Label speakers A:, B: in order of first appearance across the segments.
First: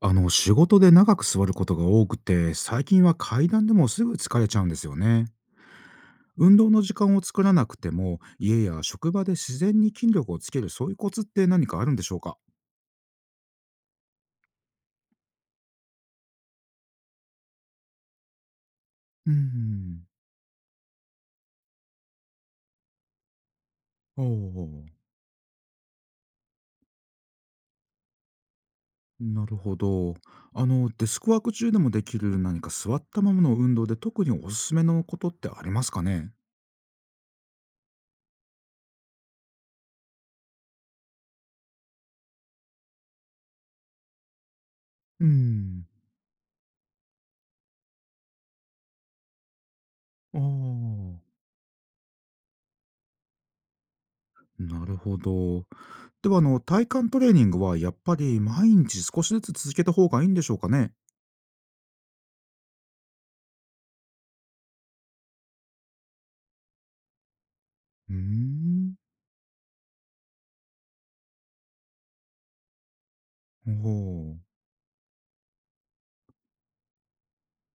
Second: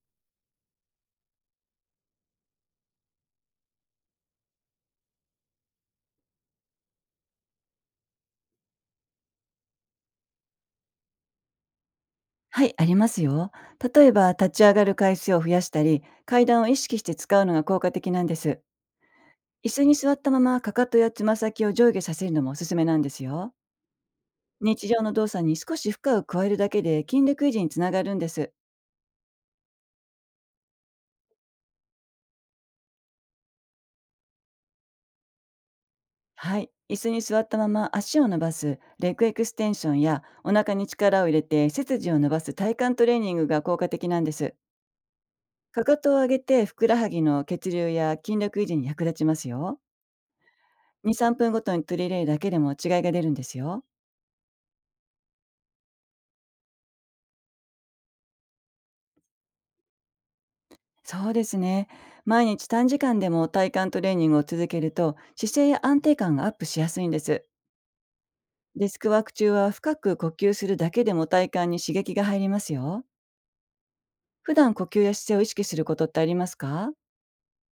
A: 仕事で長く座ることが多くて、最近は階段でもすぐ疲れちゃうんですよね。運動の時間を作らなくても、家や職場で自然に筋力をつける、そういうコツって何かあるんでしょうか？
B: はい、ありますよ。例えば、立ち上がる回数を増やしたり、階段を意識して使うのが効果的なんです。
A: うー
B: 椅子に
A: ん。
B: 座ったまま、かかとやつま先を上下させるのもおすすめなんですよ。
A: おお
B: 日
A: ー。
B: 常の動作に少し負荷を加えるだけで筋力維持につながるんです。
A: なるほど。デスクワーク中でもできる何か座ったままの運動で特におすすめのことってありますかね？
B: はい、椅子に座ったまま足を伸ばすレッグエクステンションやお腹に力を入れて背筋を伸ばす体幹トレーニングが効果的なんです。
A: うー
B: か
A: ん。
B: かとを上げてふくらはぎの血流や筋力維持に役立ちますよ。
A: ああ。
B: 2、3分ごとに取り入れるだけでも違いが出るんですよ。
A: なるほど。では、体幹トレーニングはやっぱり毎日少しずつ続けた方がいいんでしょうかね？
B: そうですね。毎日短時間でも体幹トレーニングを続けると姿勢や安定感がアップしやすいんです。
A: うー
B: デ
A: ん。
B: スクワーク中は深く呼吸するだけでも体幹に刺激が入りますよ。
A: ほう。
B: 普段呼吸や姿勢を意識することってありますか？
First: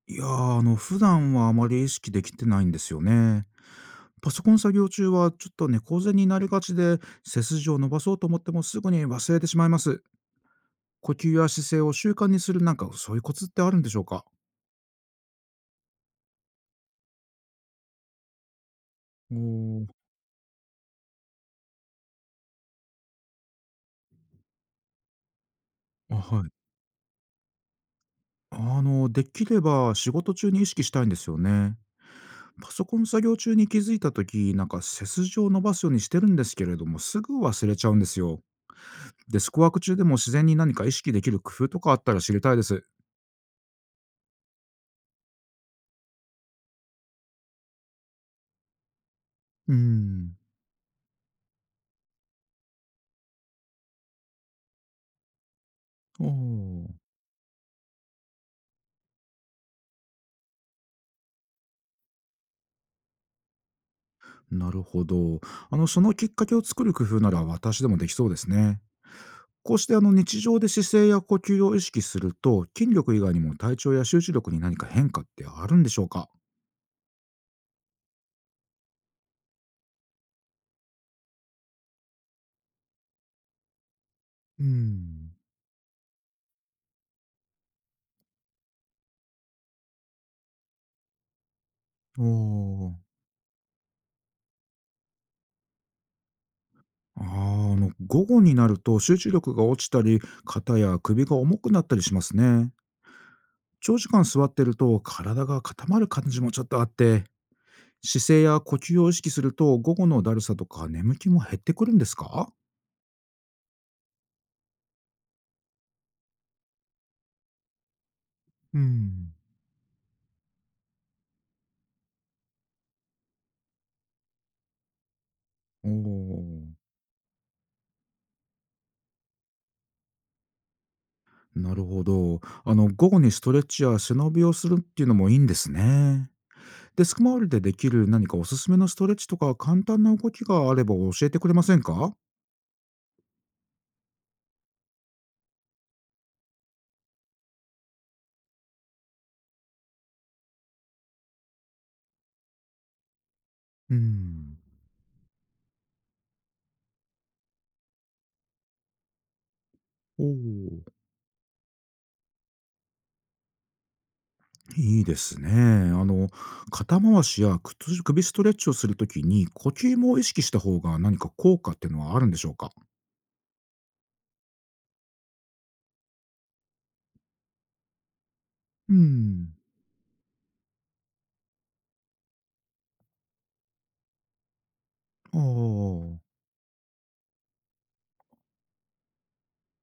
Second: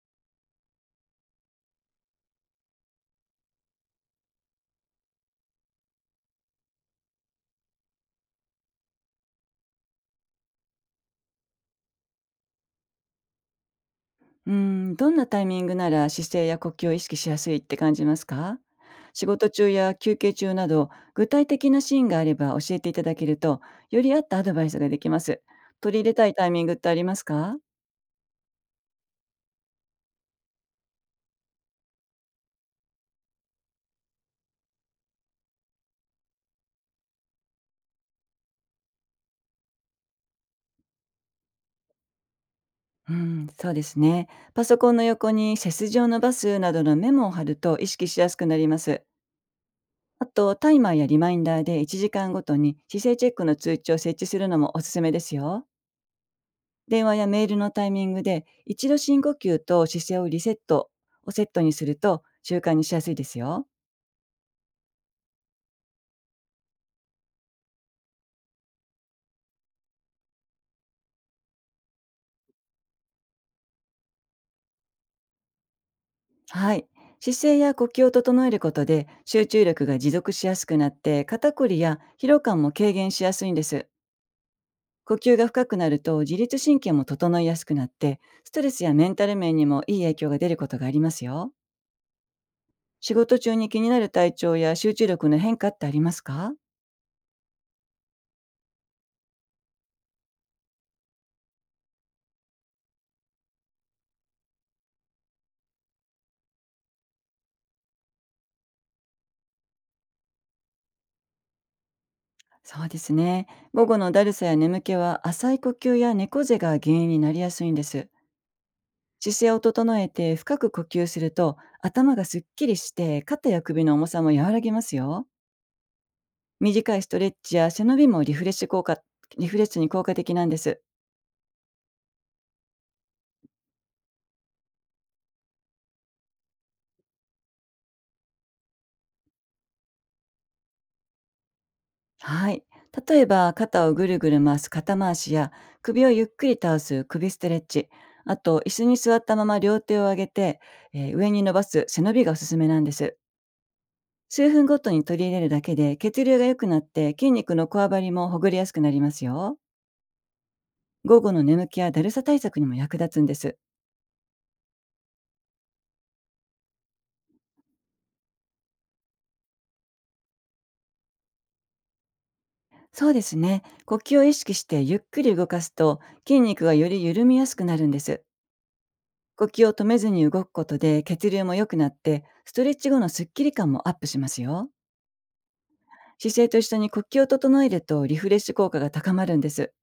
A: いやー、普段はあまり意識できてないんですよね。パソコン作業中はちょっと猫背になりがちで、背筋を伸ばそうと思ってもすぐに忘れてしまいます。呼吸や姿勢を習慣にするなんかそういうコツってあるんでしょうか？
B: うん、どんなタイミングなら姿勢や呼吸を意識しやすいって感じますか？仕
A: お
B: 事中
A: お。
B: や休憩中など、具体的なシーンがあれば教えていただけると、より合ったアドバイスができます。取り入れ
A: あ、
B: たい
A: は
B: タイ
A: い。
B: ミングってありますか？
A: できれば仕事中に意識したいんですよね。パソコン作業中に気づいた時、なんか背筋を伸ばすようにしてるんですけれども、すぐ忘れちゃうんですよ。デスクワーク中でも自然に何か意識できる工夫とかあったら知りたいです。
B: うん、そうですね。パソコンの横に背筋を伸ばすなどのメモを貼ると意識しやすくなります。
A: うー
B: あ
A: ん。
B: と、タイマーやリマインダーで1時間ごとに姿勢チェックの通知を設置するのもおすすめですよ。
A: おー。
B: 電話やメールのタイミングで、一度深呼吸と姿勢をリセットをセットにすると習慣にしやすいですよ。
A: なるほど。そのきっかけを作る工夫なら私でもできそうですね。こうして日常で姿勢や呼吸を意識すると、筋力以外にも体調や集中力に何か変化ってあるんでしょうか？
B: はい。姿勢や呼吸を整えることで集中力が持続しやすくなって、肩こりや疲労感も軽減しやすいんです。
A: うー
B: 呼
A: ん。
B: 吸が深くなると自律神経も整いやすくなって、ストレスやメンタル面にもいい影響が出ることがありますよ。
A: おー。
B: 仕事中に気になる体調や集中力の変化ってありますか？
A: あー、午後になると集中力が落ちたり、肩や首が重くなったりしますね。長時間座ってると体が固まる感じもちょっとあって、姿勢や呼吸を意識すると午後のだるさとか眠気も減ってくるんですか？
B: そうですね。午後のだるさや眠気は浅い呼吸や猫背が原因になりやすいんです。
A: うん。
B: 姿勢を整えて深く呼吸すると頭がすっきりして、肩や首の重さも和らぎますよ。
A: おお
B: 短いストレッチや背伸びもリフレッシュ効果、リフレッシュに効果的なんです。
A: ー、なるほど。午後にストレッチや背伸びをするっていうのもいいんですね。デスク周りでできる何かおすすめのストレッチとか簡単な動きがあれば教えてくれませんか？
B: はい。例えば肩をぐるぐる回す肩回しや、首をゆっくり倒す首ストレッチ、あと椅子に座ったまま両手を上げて、上に伸ばす背伸びがおすすめなんです。
A: う
B: 数
A: ん。
B: 分ごとに取り入れるだけで血流が良くなって、筋肉のこわばりもほぐれやすくなりますよ。
A: おお
B: 午後の眠気やだるさ対策にも役立つんです。
A: ー、いいですね。肩回しや靴首ストレッチをするときに呼吸も意識した方が何か効果っていうのはあるんでしょうか？
B: そうですね。呼吸を意識してゆっくり動かすと、筋肉がより緩みやすくなるんです。
A: う
B: 呼
A: ん。
B: 吸を止めずに動くことで血流も良くなって、ストレッチ後のスッキリ感もアップしますよ。
A: ああ。
B: 姿勢と一緒に呼吸を整えるとリフレッシュ効果が高まるんです。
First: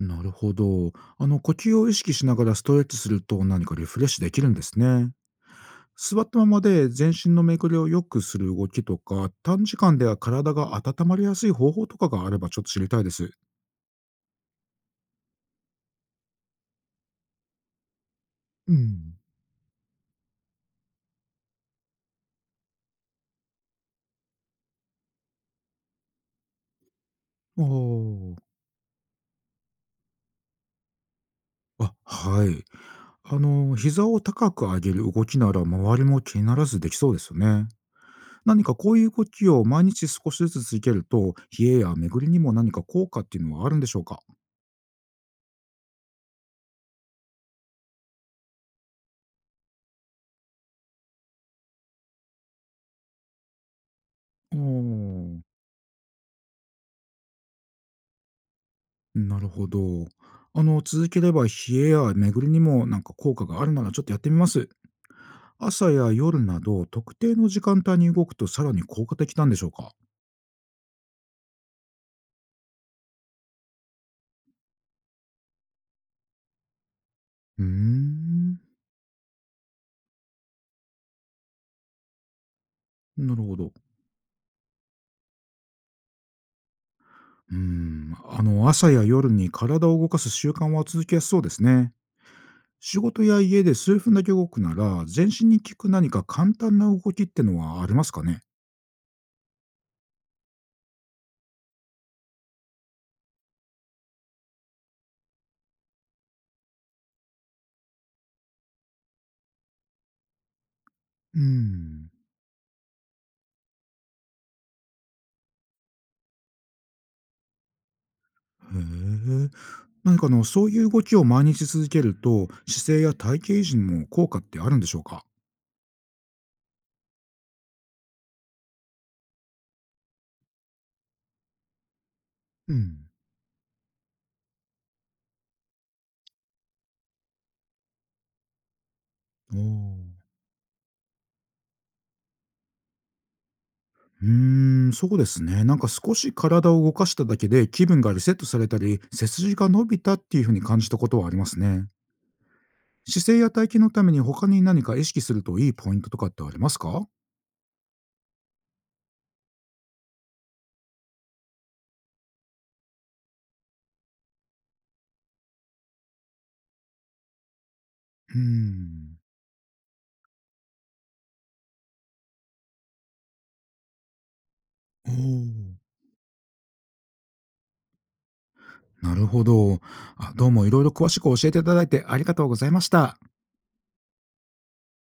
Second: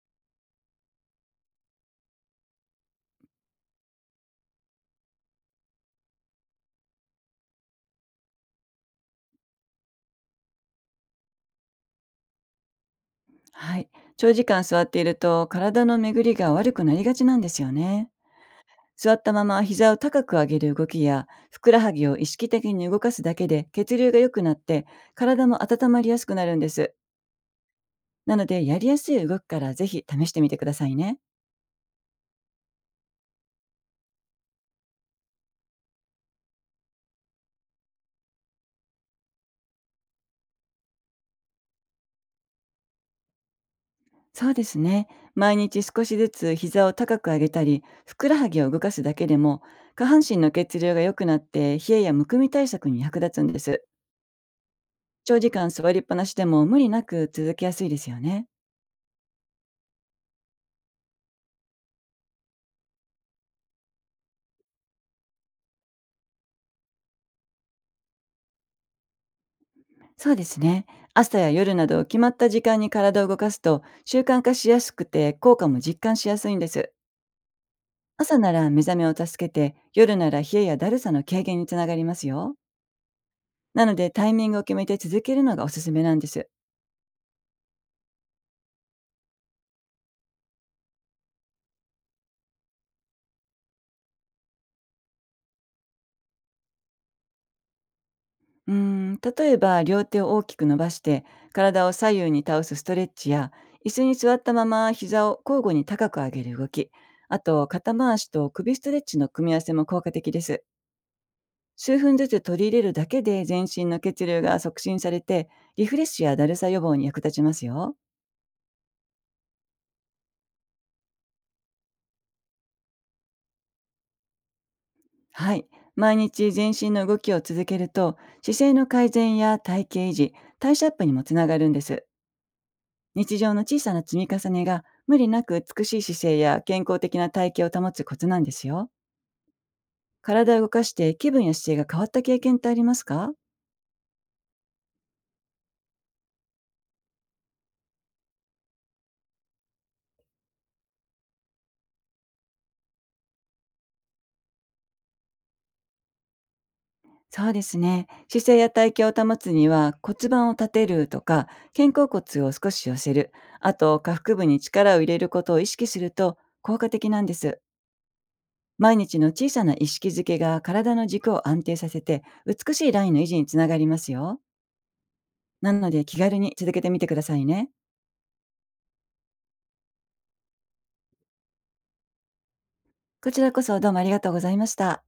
A: なるほど。呼吸を意識しながらストレッチすると何かリフレッシュできるんですね。座ったままで全身の巡りを良くする動きとか、短時間では体が温まりやすい方法とかがあればちょっと知りたいです。
B: はい。長時間座っていると体の巡りが悪くなりがちなんですよね。
A: う
B: 座
A: ん。
B: ったまま膝を高く上げる動きや、ふくらはぎを意識的に動かすだけで血流が良くなって、体も温まりやすくなるんです。
A: お
B: な
A: ー。
B: ので、やりやすい動きからぜひ試してみてくださいね。
A: あ、はい。膝を高く上げる動きなら周りも気にならずできそうですよね。何かこういう動きを毎日少しずつ続けると、冷えや巡りにも何か効果っていうのはあるんでしょうか？
B: そうですね。毎日少しずつ膝を高く上げたり、ふくらはぎを動かすだけでも、下半身の血流が良くなって、冷えやむくみ対策に役立つんです。
A: お
B: 長
A: ー。
B: 時間座りっぱなしでも無理なく続きやすいですよね。
A: なるほど。続ければ冷えや巡りにもなんか効果があるならちょっとやってみます。朝や夜など特定の時間帯に動くとさらに効果的なんでしょうか？
B: そうですね。朝や夜など決まった時間に体を動かすと習慣化しやすくて、効果も実感しやすいんです。
A: うー
B: 朝な
A: ん、
B: ら目覚めを助けて、夜なら冷えやだるさの軽減につながりますよ。
A: なるほど。
B: なので、タイミングを決めて続けるのがおすすめなんです。
A: うーん、朝や夜に体を動かす習慣は続きやすそうですね。仕事や家で数分だけ動くなら、全身に効く何か簡単な動きってのはありますかね？
B: 例えば両手を大きく伸ばして体を左右に倒すストレッチや、椅子に座ったまま膝を交互に高く上げる動き、あと肩回しと首ストレッチの組み合わせも効果的です。
A: うー
B: 数
A: ん。
B: 分ずつ取り入れるだけで全身の血流が促進されて、リフレッシュやだるさ予防に役立ちますよ。
A: へえ。何かそういう動きを毎日続けると、姿勢や体型維持にも効果ってあるんでしょうか？
B: はい。毎日全身の動きを続けると、姿勢の改善や体型維持、代謝アップにもつながるんです。
A: うん。
B: 日常の小さな積み重ねが無理なく美しい姿勢や健康的な体型を保つコツなんですよ。
A: おお。
B: 体を動かして気分や姿勢が変わった経験ってありますか？
A: うーん、そうですね。なんか少し体を動かしただけで気分がリセットされたり、背筋が伸びたっていう風に感じたことはありますね。姿勢や体型のために他に何か意識するといいポイントとかってありますか？
B: そうですね。姿勢や体型を保つには骨盤を立てるとか、肩甲骨を少し寄せる、あと下腹部に力を入れることを意識すると効果的なんです。
A: うー
B: 毎
A: ん。
B: 日の小さな意識づけが体の軸を安定させて、美しいラインの維持につながりますよ。
A: お
B: な
A: お。
B: ので、気軽に続けてみてくださいね。
A: なるほど。あ、どうもいろいろ詳しく教えていただいてありがとうございました。
B: こちらこそどうもありがとうございました。